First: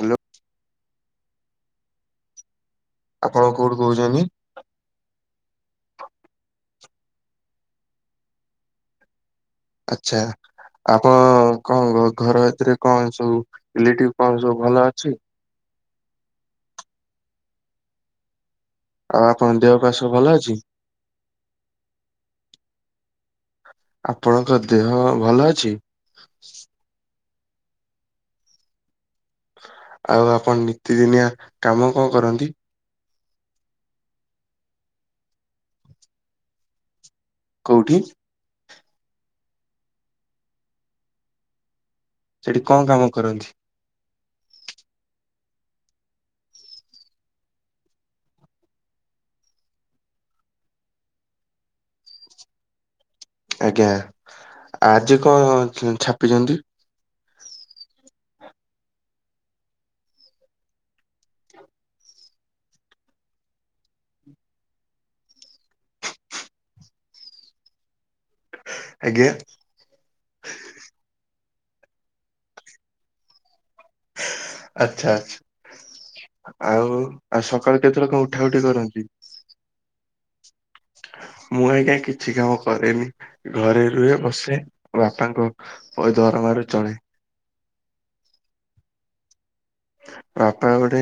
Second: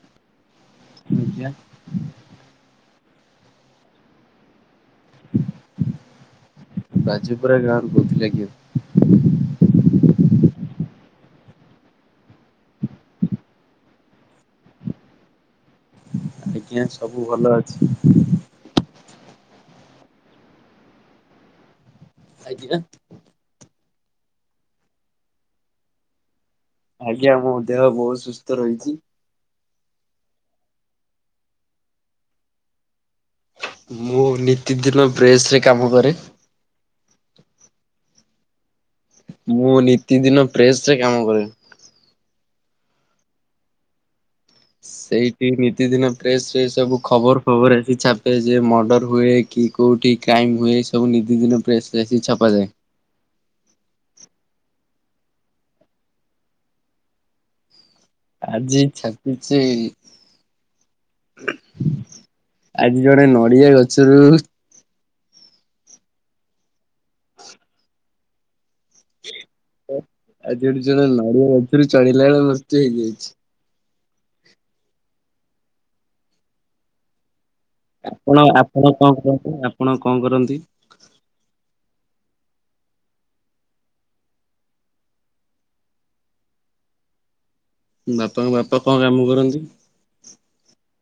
Hello. [unintelligible] ଆପଣ କୋଉଠି କହୁଚନ୍ତି? ବାଜିପୁରା ଗାଁରୁ କହୁଥିଲି ଆଜ୍ଞା। ଆଚ୍ଛା। ଆପଣ କଣ ଘ ଘର ଭିତରେ କଣ ସବୁ ଇଲେକ୍ଟ୍ରିକ କଣ ସବୁ ଭଲ ଅଛି? ଆଜ୍ଞା ସବୁ ଭଲ ଅଛି। ଆଉ ଆପଣଙ୍କ ଦେହ ପା ସବୁ ଭଲ ଅଛି? ଆଗିଁୟା ଆପଣଙ୍କ ଦେହ ଭଲ ଅଛି? ଆଜ୍ଞା ମୋ ଦେହ ବହୁତ ସୁସ୍ଥ ରହିଚି। ଆଉ ଆପଣ ନିତିଦିନିଆ କାମ କଣ କରନ୍ତି? ମୁଁ ନିତିଦିନ ବ୍ରେସ ରେ କାମ କରେ। କଉଠି? ମୁଁ ନିତିଦିନ ପ୍ରେସ୍ ରେ କାମ କରେ। ସେଠି କଣ କାମ କରନ୍ତି? ସେଇଠି ନିତିଦିନ ପ୍ରେସ୍ ରେ ସବୁ ଖବର ଫବର ଆସି ଛାପେ ଯେ ମର୍ଡର ହୁଏ କି କେଉଠି କ୍ରାଇମ ଉଏସେ ହେଉନି ନିତି ଦିନ ପ୍ରେସ ଆସି ଛପାାଯାଏ। ଆଜ୍ଞା ଆଜି କଣ ଛାପିଛନ୍ତି? ଆଜି ଛାପିଚି ଆଜି ଜଣେ ନଡିଆ ଗଛରୁ [inaudible] ଆଜ୍ଞା। ଆଜି ଜଣେ ନଡିଆ ଗଛରୁ ଚଢିଲା ବେଳେ ମୃତ୍ୟୁ ହେଇଯାଇଛି। ଆଚ୍ଛ। ଆଚ୍ଛା ଆଉ ଆଉ ସକାଳୁ କେତେ ଲୋକ ଉଠା ଉଠି କରନ୍ତି ଆଜ୍ଞା ପ୍ରଣାମ। ଆପଣ କଣ କରନ୍ତି? ମୁଁ ଆଜ୍ଞା କିଛି କାମ କରେନି ଘରେ ରୁହେ ବସେ ବାପାଙ୍କ ଦରମାରୁ ଚଳେ। ବାପାଙ୍କ ବାପା କଣ କାମ କରନ୍ତି ବାପା ଗୋଟେ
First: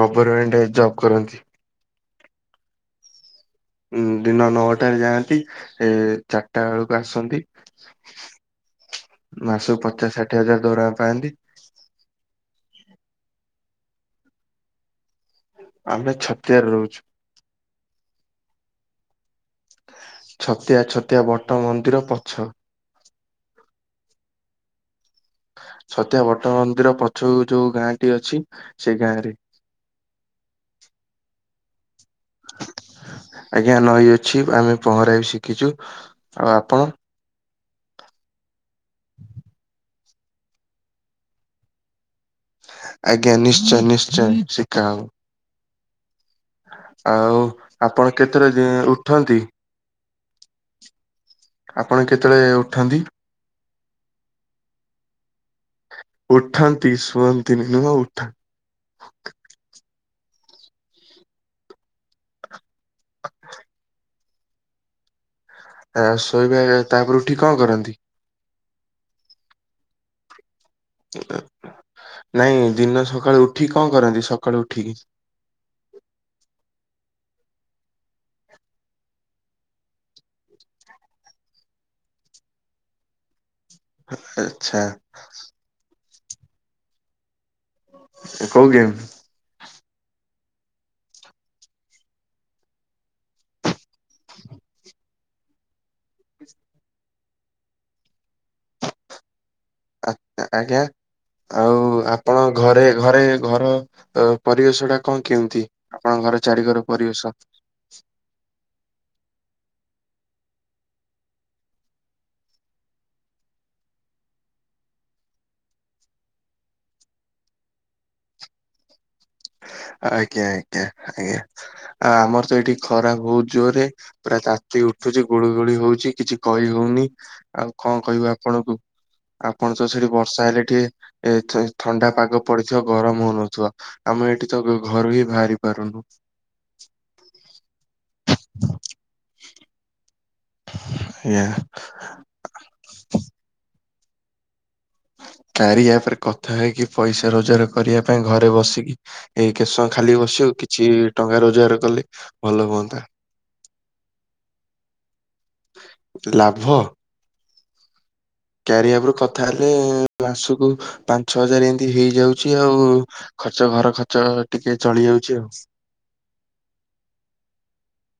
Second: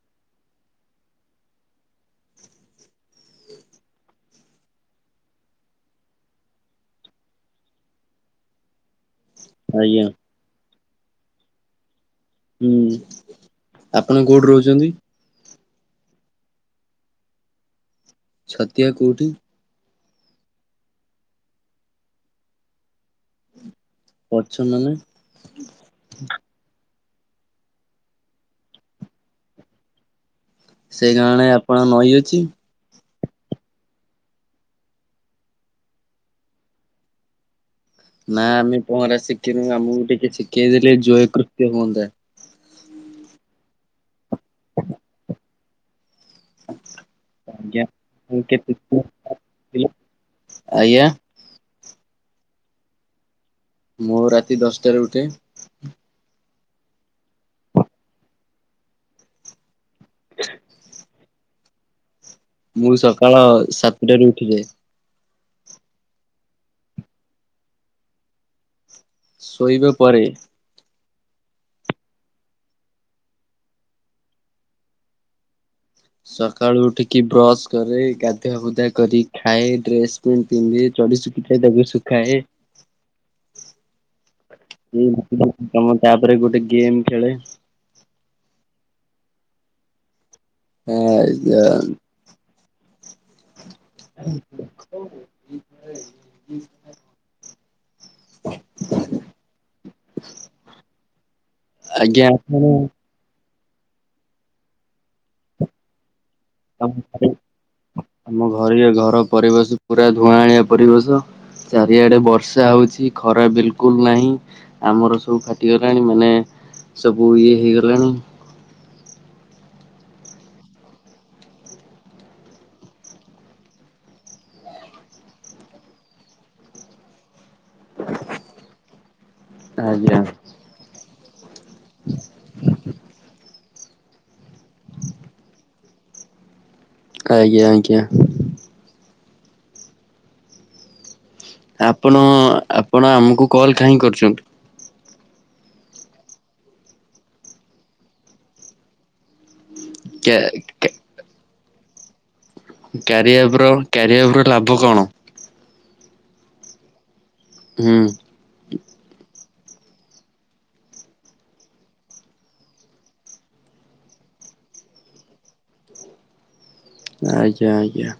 ଗଭର୍ମେଣ୍ଟରେ ଜବ କରନ୍ତି ଉଁ ଦିନ ନଅଟାରେ ଯାଆନ୍ତି ଏ ଚାରିଟା ବେଳକୁ ଆସନ୍ତି। ମାସକୁ ଆଜ୍ଞା ପଚାଶ ଷାଠିଏ ହଜାର ଦରମାପାଆନ୍ତି। ହୁଁ ଆପଣ କୋଉଠି ରହୁଛନ୍ତି? ଆମେ ଛତିଆରେ ରହୁଛୁ ଛତିଆ କୋଉଠି? ଛତିଆ ଛତିଆ ବଟ ମନ୍ଦିର ପଛ। ପଛମାନେ ଛଡ଼ିଆ ବଟ ମନ୍ଦିର ପଛ ଯୋଉ ଗାଁଟି ଅଛି ସେଇ ଗାଁ ରେ ସେଇ ଗାଁରେଆପଣ ନଈଅଛି। ଆଜ୍ଞା ନଈ ଅଛି ଆମେ ପହଁରା ବି ଶିଖିଛୁ ଆଉ ଆପଣ। ନା ଆମେ ପହଁରା ଶିଖିନୁ ଆମକୁ ଟିକେ ଶିଖେଇ ଦେେଲେ ଜୟକୃତ୍ୟ ହୁଅନ୍ତା ଆଜ୍ଞା ନିଶ୍ଚୟ ନିଶ୍ଚୟ ଶିଖାହବ। ଆଉ ଆଜ୍ଞା। ଆପଣ କେତେରେ କେତେ ଉଠନ୍ତି? ଆଜ୍ଞା। ଆପଣ କେତେବେଳେ ଉଠନ୍ତି? ମୁଁ ରାତି ଦଶଟାରେ ଉଠେ। ଉଠାନ୍ତି ସୁହନ୍ତି ନି ନୁହଁଉଠନ୍ତି? ମୁଁ ସକାଳ ସାତଟାରୁ ଉଠିଯାଏ। ଆ ଶୋଇବା ଟାଇମିରେ ଉଠିକି କଣ କରନ୍ତି? ଶୋଇବା ପରେ ନାଇଁ ଦିନ ସକାଳୁ ଉଠିକି କଣ କରନ୍ତି ସକାଳୁ ଉଠିକି? ସକାଳୁ ଉଠିକି ବ୍ରସ କରେ ଗାଧୁଆ ଫୁଧୁଆ କରି ଖାଏ ଡ୍ରେସ ତିନି ତିନି ଚଢି ଶଖିାଏ ଦେବ ଶୁଖାଏ [unintelligible] ଅଚ୍ଛା। [unintelligible] ତାପରେ ଗୋଟେ ଗେମ୍ ଖେଳେ। ଏଟା କଉ ଗେମ। ଆଞା [unintelligible] ଆ [unintelligible] ଆ [unintelligible] ଆ ଆଜ୍ଞା ଆଉ ଆପଣ ଘରେ ଘରେ ଘର। ତ ପରିବେଶ ଟା କଣ କେମିତି ଆପଣଙ୍କ ଘର ଚାରି ଘର ଆମ ଘରେ ପରିବେଶ? ଆମ ଘରେ ଘର ପରିବେଶ ପୁରା ଧୂଆଁଳିଆ ପରିବେଶ। ଚାରିଆଡେ ବର୍ଷା ହଉଛି ଖରା ବିଲକୁଲ ନାହିଁ। ଆମର ସବୁ ଫାଟିଗଲାଣି ମାନେ ସବୁ ଇଏ ହେଇଗଲାଣି। ଆଜ୍ଞା ଆଜ୍ଞା ଆଜ୍ଞା ଆ ଆମର ତ ଏଇଠି ଖରା ବହୁତ ଜୋରରେ। ପୁରା ତାତି ଉଠୁଛି ଗୁଳୁ ଗୁଳି ହଉଛି କିଛି କହି ହଉନି ଆଉ କଣ କହିବୁ ଆପଣଙ୍କୁ ଆପଣ ତ ସେଠି ଆଜ୍ଞା। ବର୍ଷା ହେଲେ ଟିକେ ଏ ଥ ଥଣ୍ଡା ପାଗ ପଡିଥିବ ଗରମ ହଉନଥିବ ଆମେ ଏଠି ତ ଘରୁ ହିଁ ବାହାରି ପାରୁନୁ। ଆଜ୍ଞା ଆଜ୍ଞା। ଇୟା ଆପଣ ଆପଣ ଆମକୁ କଲ୍ କାହିଁ କରୁଛନ୍ତି? କାରିୟା ଆପ୍ ରେ କଥା ହେଇକି ପଇସା ରୋଜଗାର କରିବା ପାଇଁ ଘରେ ବସିକି ଏଇ କେତେ ସମୟ ଖାଲି କ୍ୟା ବସିବ କ୍ୟା କିଛି ଟଙ୍କା ରୋଜଗାର କଲେ ଭଲ ହୁଅନ୍ତା କ୍ୟାରିଆ ଆପ୍ ର କ୍ୟାରିଆ ଆପ୍ ର ଲାଭ କଣ? ଲାଭ ହୁଁ କ୍ୟାରିଆ ଆପ୍ ରେ କଥା ହେଲେ ମାସକୁ ପାଞ୍ଚ ହଜାର ଏମିତି ହେଇଯାଉଛି ଆଉ ଖର୍ଚ୍ଚ ଘର ଖର୍ଚ୍ଚ ଟିକେ ଚଳି ଯାଉଛି ଆଉ ଆଜ୍ଞା ଆଜ୍ଞା।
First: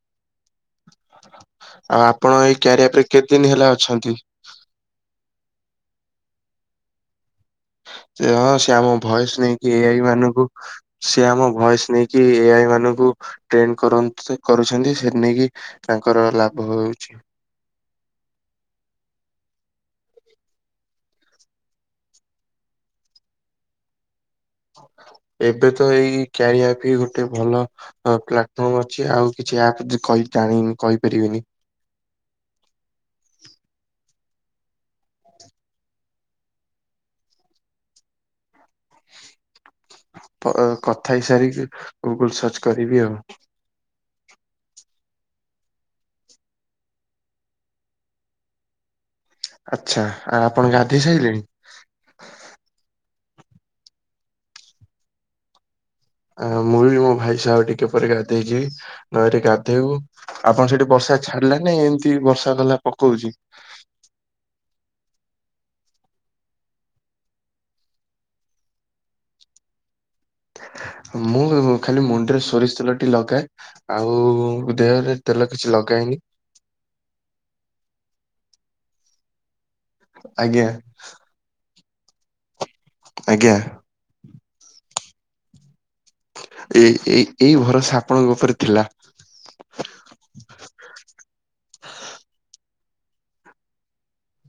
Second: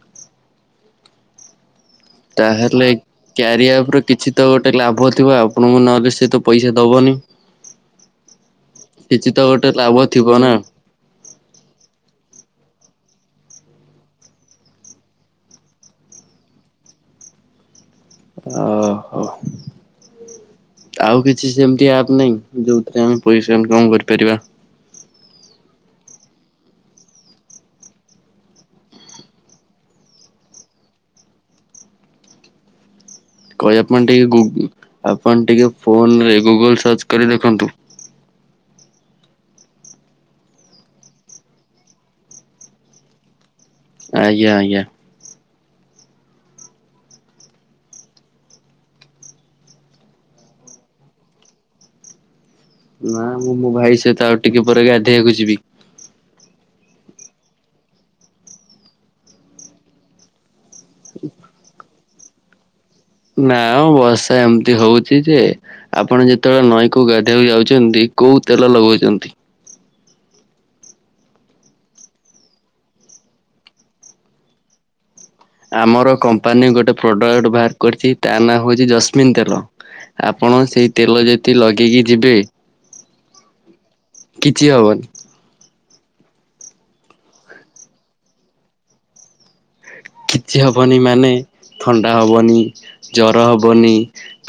ଆଉ ଆପଣ ଏଇ ତାହେଲେ କ୍ୟାରିଅର ଆପ୍ ରେ କେତେ ଦିନ କ୍ୟାରିଆ ହେଲା ଆପ ର ଅଛନ୍ତି କିଛି ତ ଗୋଟେ ଲାଭ ଥିବ ଆପଣଙ୍କୁ ନହେଲେ ସେ ତ ପଇସା ଦବନି ସେ ହଁ ସେ ଆମ କିଛି ଭୟସ୍ ତ ଗୋଟେ ନେଇକି ଏଆଇ ଲାଭ ଥିବ ମାନଙ୍କୁ ନା ସେ ଆମ ଭଏସ୍ ନେଇକି ଏଆଇ ମାନଙ୍କୁ ଟ୍ରେଣ୍ଡ କର କରୁଛନ୍ତି ସେଥି ନେଇକି ତାଙ୍କର ଲାଭ ହଉଛି ଓ ହୋ ଆଉ କିଛି ସେମତି ଆପ୍ ନାଇଁ ଯୋଉଥିରେ ଆମେ ପଇସା ଇନକମ୍ କରିପାରିବା ଏବେ ତ ଏଇ କାରିଆ ଆପ୍ ହିଁ ଗୋଟେ ଭଲ ପ୍ଲାଟଫର୍ମ ଅଛି ଆଉ କିଛି ଆପ୍ କହି ଜାଣିନି କହିପାରିବିନି କହି ଆପଣ ଟିକେ ଗୁ ଆପଣ ଟିକେ ଫୋନ୍ ରେ ଗୁଗଲ ସର୍ଚ୍ଚ କରି ଦେଖନ୍ତୁ। କଥା ହେଇସାରିକି ଗୁଗୁଲ ସର୍ଚ୍ଚ କରିବି ଆଉ ଆଜ୍ଞା ଆଜ୍ଞା। ଆଚ୍ଛା ଆ ଆପଣ ଗାଧୋଇ ସାଇଲେଣି। ନା ମୁଁ ମୋ ଭାଇ ସହିତ ଆଉ ଟିକେ ପରେ ଗାଧୋଇବାକୁ ଯିବି। ଆ ମୁଁ ବି ମୋ ଭାଇ ସହ ଆଉ ଟିକେ ପରେ ଗାଧେଇଯିବି ନଈରେ ଗାଧେଇବୁ। ଆପଣ ସେଠି ବର୍ଷା ଛାଡିଲା ନା ଏମତି ବର୍ଷା ଗଲା ପକଉଛି। ନା ବ ବର୍ଷା ଏମିତି ହଉଛି ଯେ। ଆପଣ ଯେତେବେଳେ ନଈକୁ ଗାଧୋଇବାକୁ ଯାଉଛନ୍ତି କୋଉ ତେଲ ଲଗଉଛନ୍ତି। ମୁଁ ଖାଲି ମୁଣ୍ଡ ରେ ସୋରିଷ ତେଲ ଟିକେ ଲଗାଏ ଆଉ ଦେହରେ ତେଲ କିଛି ଆମର ଲଗାଏନି କମ୍ପାନୀ ଗୋଟେ ପ୍ରଡ଼କ୍ଟ୍ ବାହାର କରିଛି ତା ନାଁ ହେଉଛି ଜସ୍ମିିନ୍ ତେଲ। ଆପଣ ଆଜ୍ଞା ସେଇ ତେଲ ଯଦି ଲଗେଇକି ଯିବେ। ଆଜ୍ଞା। କିଛି ହବନି। ଏ ଏ ଏଇ ଭରସା ଆପଣଙ୍କ ଉପରେ ଥିଲା। କିଛି ହବନି ମାନେ ଥଣ୍ଡା ହବନି। ଜର ହବନି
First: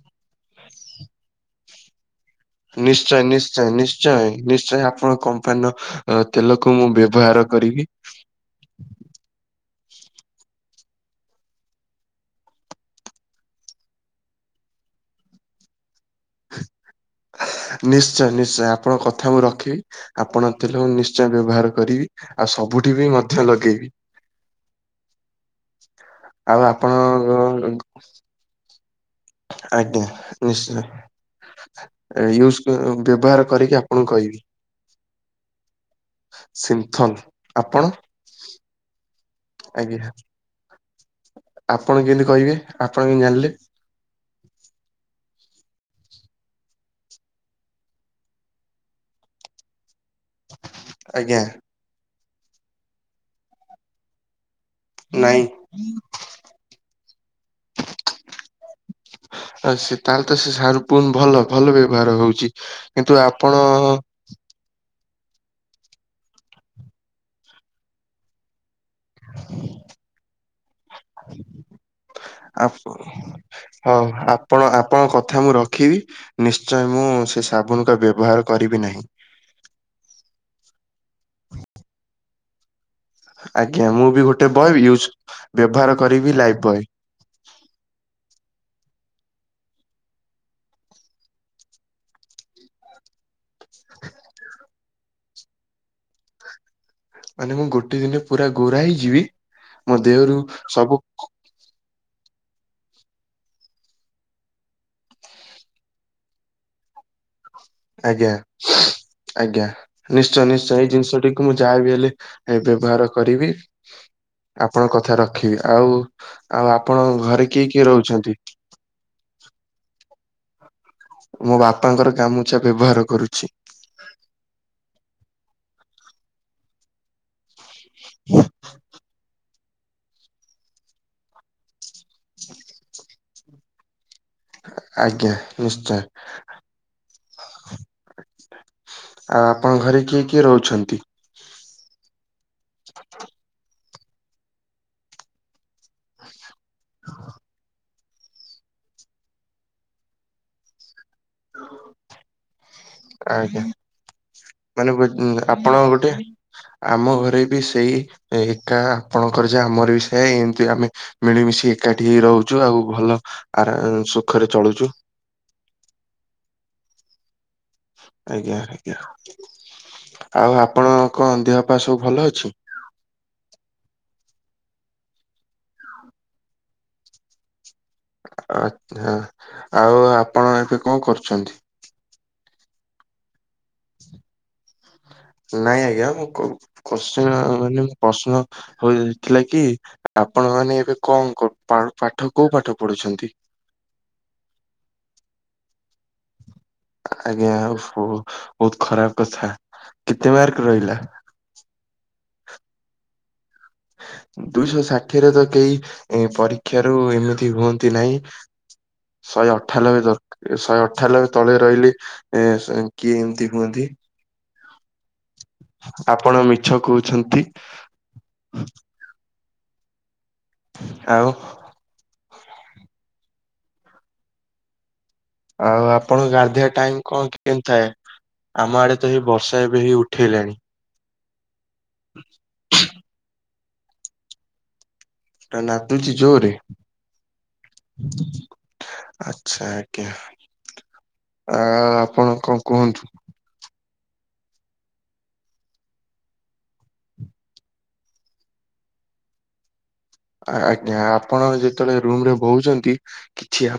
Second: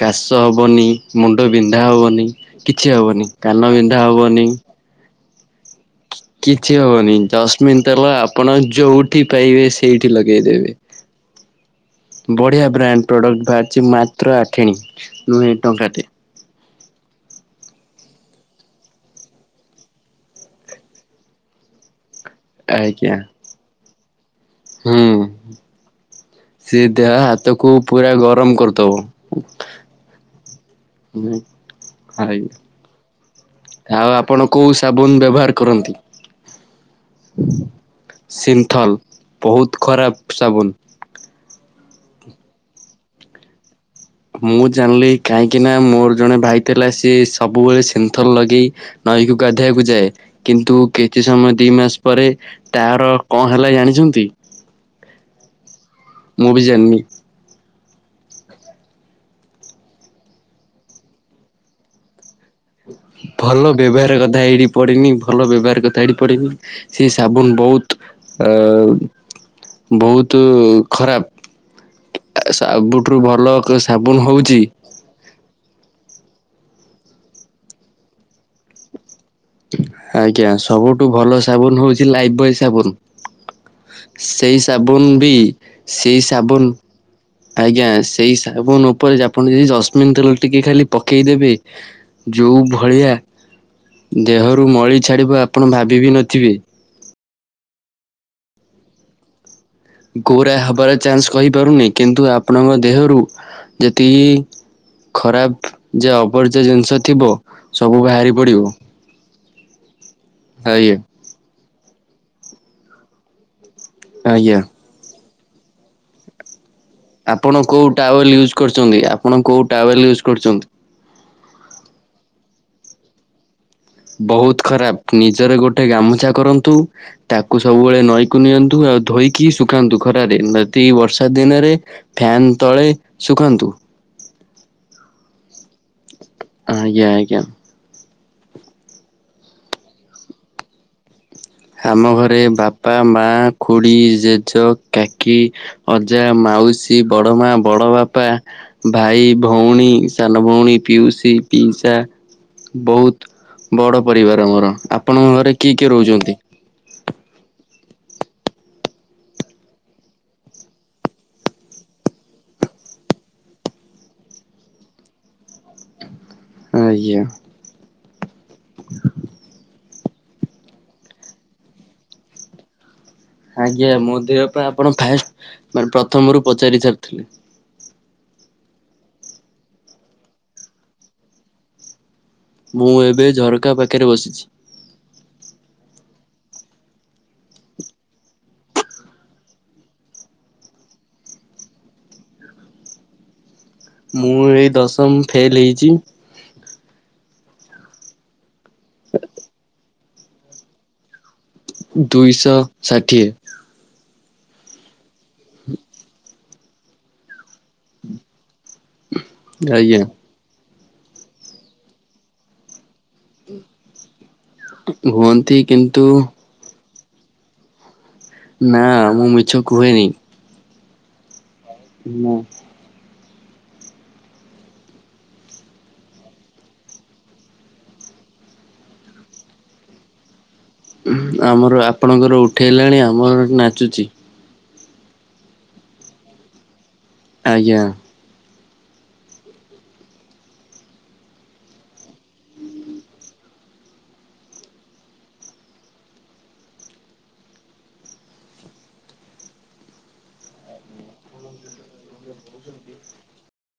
କାଶ ହବନି ମୁଣ୍ଡ ବିନ୍ଧା ହବନି। କିଛି ହବନି ନିଶ୍ଚୟ କାନ ନିଶ୍ଚୟ ବିନ୍ଧା ନିଶ୍ଚୟ ହବନି ନିଶ୍ଚୟ ଆପଣଙ୍କ କମ୍ପାନୀର। ଅ ତେଲକୁ କିଛି ମୁଁ ହବନି ବ୍ୟବହାର ଜସ୍ମିନ୍ କରିବି। ତେଲ ଆପଣ ଯୋଉଠି ପାଇବେ ସେଇଠି ଲଗେଇଦେବେ। ବଢ଼ିଆ ବ୍ରାଣ୍ଡ ପ୍ରଡ଼କ୍ଟ୍ ବାହାରିଛି ମାତ୍ର ଆଠେଣୀ ନୁହେ ଟଙ୍କା ଟେ। ନିଶ୍ଚୟ ନିଶ୍ଚୟ ଆପଣଙ୍କ କଥା ମୁଁ ରଖିବି ଆପଣ ତେଲ ମୁ ନିଶ୍ଚୟ ବ୍ୟବହାର କରିବି। ଆଉ ସବୁଠି ବି ଆଜ୍ଞା ମଧ୍ୟ ଲଗେଇବି। ହୁଁ ଆଉ ସେ ଆପଣ। ଦେହ ହାତକୁ ପୁରା ଗରମ କରିଦବ। ଆଜ୍ଞା ନିଶ୍ଚୟ। ହୁଁ। ୟୁଜ ବ୍ୟବହାର କରିକି ଆଜ୍ଞା ଆପଣଙ୍କୁ ଆଉ କହିବି। ଆପଣ କୋଉ ସାବୁନ ବ୍ୟବହାର କରନ୍ତି। ସିନ୍ଥଲ ଆପଣ। ସିନ୍ଥଲ ବହୁତ ଆଜ୍ଞା ଖରାପ ସାବୁନ୍। ଆପଣ କେମିତି କହିବେ ଆପଣ କେମିତି ଜାଣିଲେ। ମୁଁ ଜାଣିଲି କାହିଁକି ନା ମୋର ଜଣେ ଭାଇ ଥିଲା ସିଏ ସବୁବେଳେ ସିନ୍ଥର ଲଗେଇ। ନଈକୁ ଗାଧୋଇବାକୁ ଯାଏ। କିନ୍ତୁ କିଛି ଆଜ୍ଞା ସମୟ ଦି ମାସ ପରେ ତାର କଣ ହେଲା ଜାଣିଛନ୍ତି। ନାଇଁ। ମୁଁ ଭି ଜାଣିନି। ଆଉ ସେ ତାହେଲେ ତ ସେ ସାବୁନ ଭଲ ଭଲ ବ୍ୟବହାର ହଉଛି। କିନ୍ତୁ ଆପଣ ଭଲ ବ୍ୟବହାର କଥା ଏଇଠି। ପଡ଼େନି ଭଲ ବ୍ୟବହାର କଥା ଏଠି ପଡିନି ସେ ସାବୁନ ବହୁତ। ବହୁତ ଖରାପ। ଆପ- ସବୁଠୁ ଭଲ ହଉ ସାବୁନ ହଉଛି। ଆପଣ ଆପଣଙ୍କ କଥା ମୁଁ ରଖିବି ନିଶ୍ଚୟ ମୁଁ ସେ ସାବୁନ କୁ ବ୍ୟବହାର କରିବି ନାହିଁ। ଆଜ୍ଞା ସବୁଠୁ ଭଲ ସାବୁନ ହଉଛି ଲାଇଭ ବଏ ସାବୁନ। ଆଜ୍ଞା ମୁଁ ବି ଗୋଟେ ସେଇ ବୟ ୟୁଜ ସାବୁନ ବି ବ୍ୟବହାର ସେଇ କରିବି ଲାଇଫ ସାବୁନ୍। ବୟ ଆଜ୍ଞା ସେଇ ସାବୁନ ଉପରେ ଆପଣ ଯଦି ଜସମିନ ତେଲ ଟିକେ ଖାଲି ପକେଇଦେବେ। ଯେଉଁ ଭଳିଆ। ଦେହରୁ ମଳି ଛାଡ଼ିବ ଆପଣ ଭାବିବି ନଥିବେ। ମାନେ ମୁଁ ଗୋଟେ ଦିନ ପୁରା ଗୋରା ହେଇଯିବି ମୋ ଦେହରୁ ଗୋରା ହବାର ସବୁ। ଚାନ୍ସ କହିପାରୁନି କିନ୍ତୁ ଆପଣଙ୍କ ଦେହରୁ ଯେତିକି। ଖରାପ ଯେ ଅବର୍ଜ ଜିନିଷ ଥିବ। ସବୁ ଆଜ୍ଞା ବାହାରି ପଡିବ ଆଜ୍ଞା ନିଶ୍ଚୟ ନିଶ୍ଚୟ ଏଇ ଆଜ୍ଞା ଜିନିଷ ଟି। ମୁଁ ଯାହାବି ହେଲେ ବ୍ୟବହାର କରିବି ଆଜ୍ଞା। ଆପଣଙ୍କ କଥା ରଖିବି ଆଉ। ଆଉ ଆପଣ ଘରେ ଆପଣ କିଏ କୋଉ କିଏ ଟାୱେଲ ରହୁଛନ୍ତି। ୟୁଜ ଆପଣ କୋଉ ଟାୱେଲ ୟୁଜ୍ କରୁଛନ୍ତି। ମୋ ବାପାଙ୍କର ଗାମୁଛା ବ୍ୟବହାର କରୁଛି। ବହୁତ୍ ଖରାପ୍ ନିଜର ଗୋଟେ ଗାମୁଛା କରନ୍ତୁ ତାକୁ ସବୁବେଳେ ନଈକୁ ନିଅନ୍ତୁ ଆଉ ଧୋଇ କି ଶୁଖାନ୍ତୁ ଖରାରେ ନ ଦି ବର୍ଷା ଦିନରେ ଫ୍ୟାନ୍ ତଳେ ଶୁଖାନ୍ତୁ। ଆଜ୍ଞା ନିଶ୍ଚୟ। ଆଜ୍ଞା- ଆଜ୍ଞା। ଆଉ ଆପଣଙ୍କ ଘରେ କିଏ କିଏ ରହୁଛନ୍ତି? ଆମ ଘରେ ବାପା, ମା, ଖୁଡ଼ି, ଜେଜ, କାକି ଅଜା, ମାଉସୀ, ବଡ ମା, ବଡ ବାପା ଭାଇ, ଭଉଣୀ, ସାନ ଭଉଣୀ, ପିଉସୀ ପିଇସା ବହୁତ୍ ଆଜ୍ଞା ବଡ଼ ପରିବାର ଆମର। ମାନେ ଆପଣଙ୍କ ଗୋ- ଘରେ ଆପଣ କିଏ କିଏ ଗୋଟେ ରହୁଚନ୍ତି? ଆମ ଘରେ ବି ସେଇ ଏକା ଆପଣଙ୍କର ଯାହା ଆମର ବି ସେୟା ଏମିତି ଆମେ ମିଳିମିଶି ଏକାଠି ହେଇ ରହୁଚୁ ଆଉ ଭଲ ଆରା ସୁଖରେ ଚଳୁଚୁ। ଆଜ୍ଞା। ଆଜ୍ଞା- ଆଜ୍ଞା ଆଉ ଆପଣ କଣ ଦେହପା ସବୁ ଭଲ ଅଛି? ଆଜ୍ଞା ମୋ ଦେହ ପା ଆପଣ ଫାଷ୍ଟ୍ ପ୍ରଥମରୁ ପଚାରି ସାରିଥିଲେ। ଆଛା -ଆଉ ଆପଣ ଏବେ କଣ କରୁଚନ୍ତି? ମୁଁ ଏବେ ଝରକା ପାଖରେ ବସିଚି। ନାଇଁ ଆଜ୍ଞା ମୁଁ କୁ କୋଶ୍ଚିନ୍ ମାନେ ପ୍ରଶ୍ନ ହୋଉଥିଲା କି ଆପଣ ମାନେ ଏବେ କଣ କଣ ପାଠ କୋଉ ପାଠ ପଢୁଛନ୍ତି? ମୁଁ ଏଇ ଦଶମ ଫେଲ୍ ହେଇଚି। ଆଜ୍ଞା ଆଉ ଓହୋ ବହୁତ୍ ଖରାପ୍ କଥା କେତେ ମାର୍କ ରହିଲା? ଦୁଇଶ ଷାଠିଏ। ଦୁଇଶ ଷାଠିଏରେ ତ କେହି ପରୀକ୍ଷା ରୁ ଏମିତି ହୁଅ ତି ନାହିଁ ଶହେ ଅଠାନବେ ଆଜ୍ଞା ଦର ଶହେ ଅଠାଲବେ ତଳେ ରହିଲେ ଏ ସ କିଏ ଏମିତି ହୁଅନ୍ତି? ହୁଅନ୍ତି କିନ୍ତୁ ଆପଣ ମିଛ କହୁଛନ୍ତି। ନା ମୁଁ ମିଛ କୁହେନି। ଆଉ। ମୁଁ। ଆଉ ଆପଣଙ୍କ ଗାଧେଇବା ଟାଇମ୍ କଣ କି -କେମତି ଥାଏ? ଆମ ଆଡେ ତ ହେଇ ବର୍ଷା ଏବେ ହେଇ ଉଠେଇଲାଣି। ଆମର- ଆପଣଙ୍କର ଉଠେଇଲାଣି ଆମର ଏଠି ନାଚୁଚି। ନାଦୁଚି ଜୋରେ? ଆଜ୍ଞା। ଆଛା ଆଜ୍ଞା। ଆ- ଆପଣ କଣ କୁହନ୍ତୁ? ଆଜ୍ଞା ଆପଣ ଯେତେବେଳେ ରୁମ୍ ରେ ବଉଛନ୍ତି କିଛି ଆବା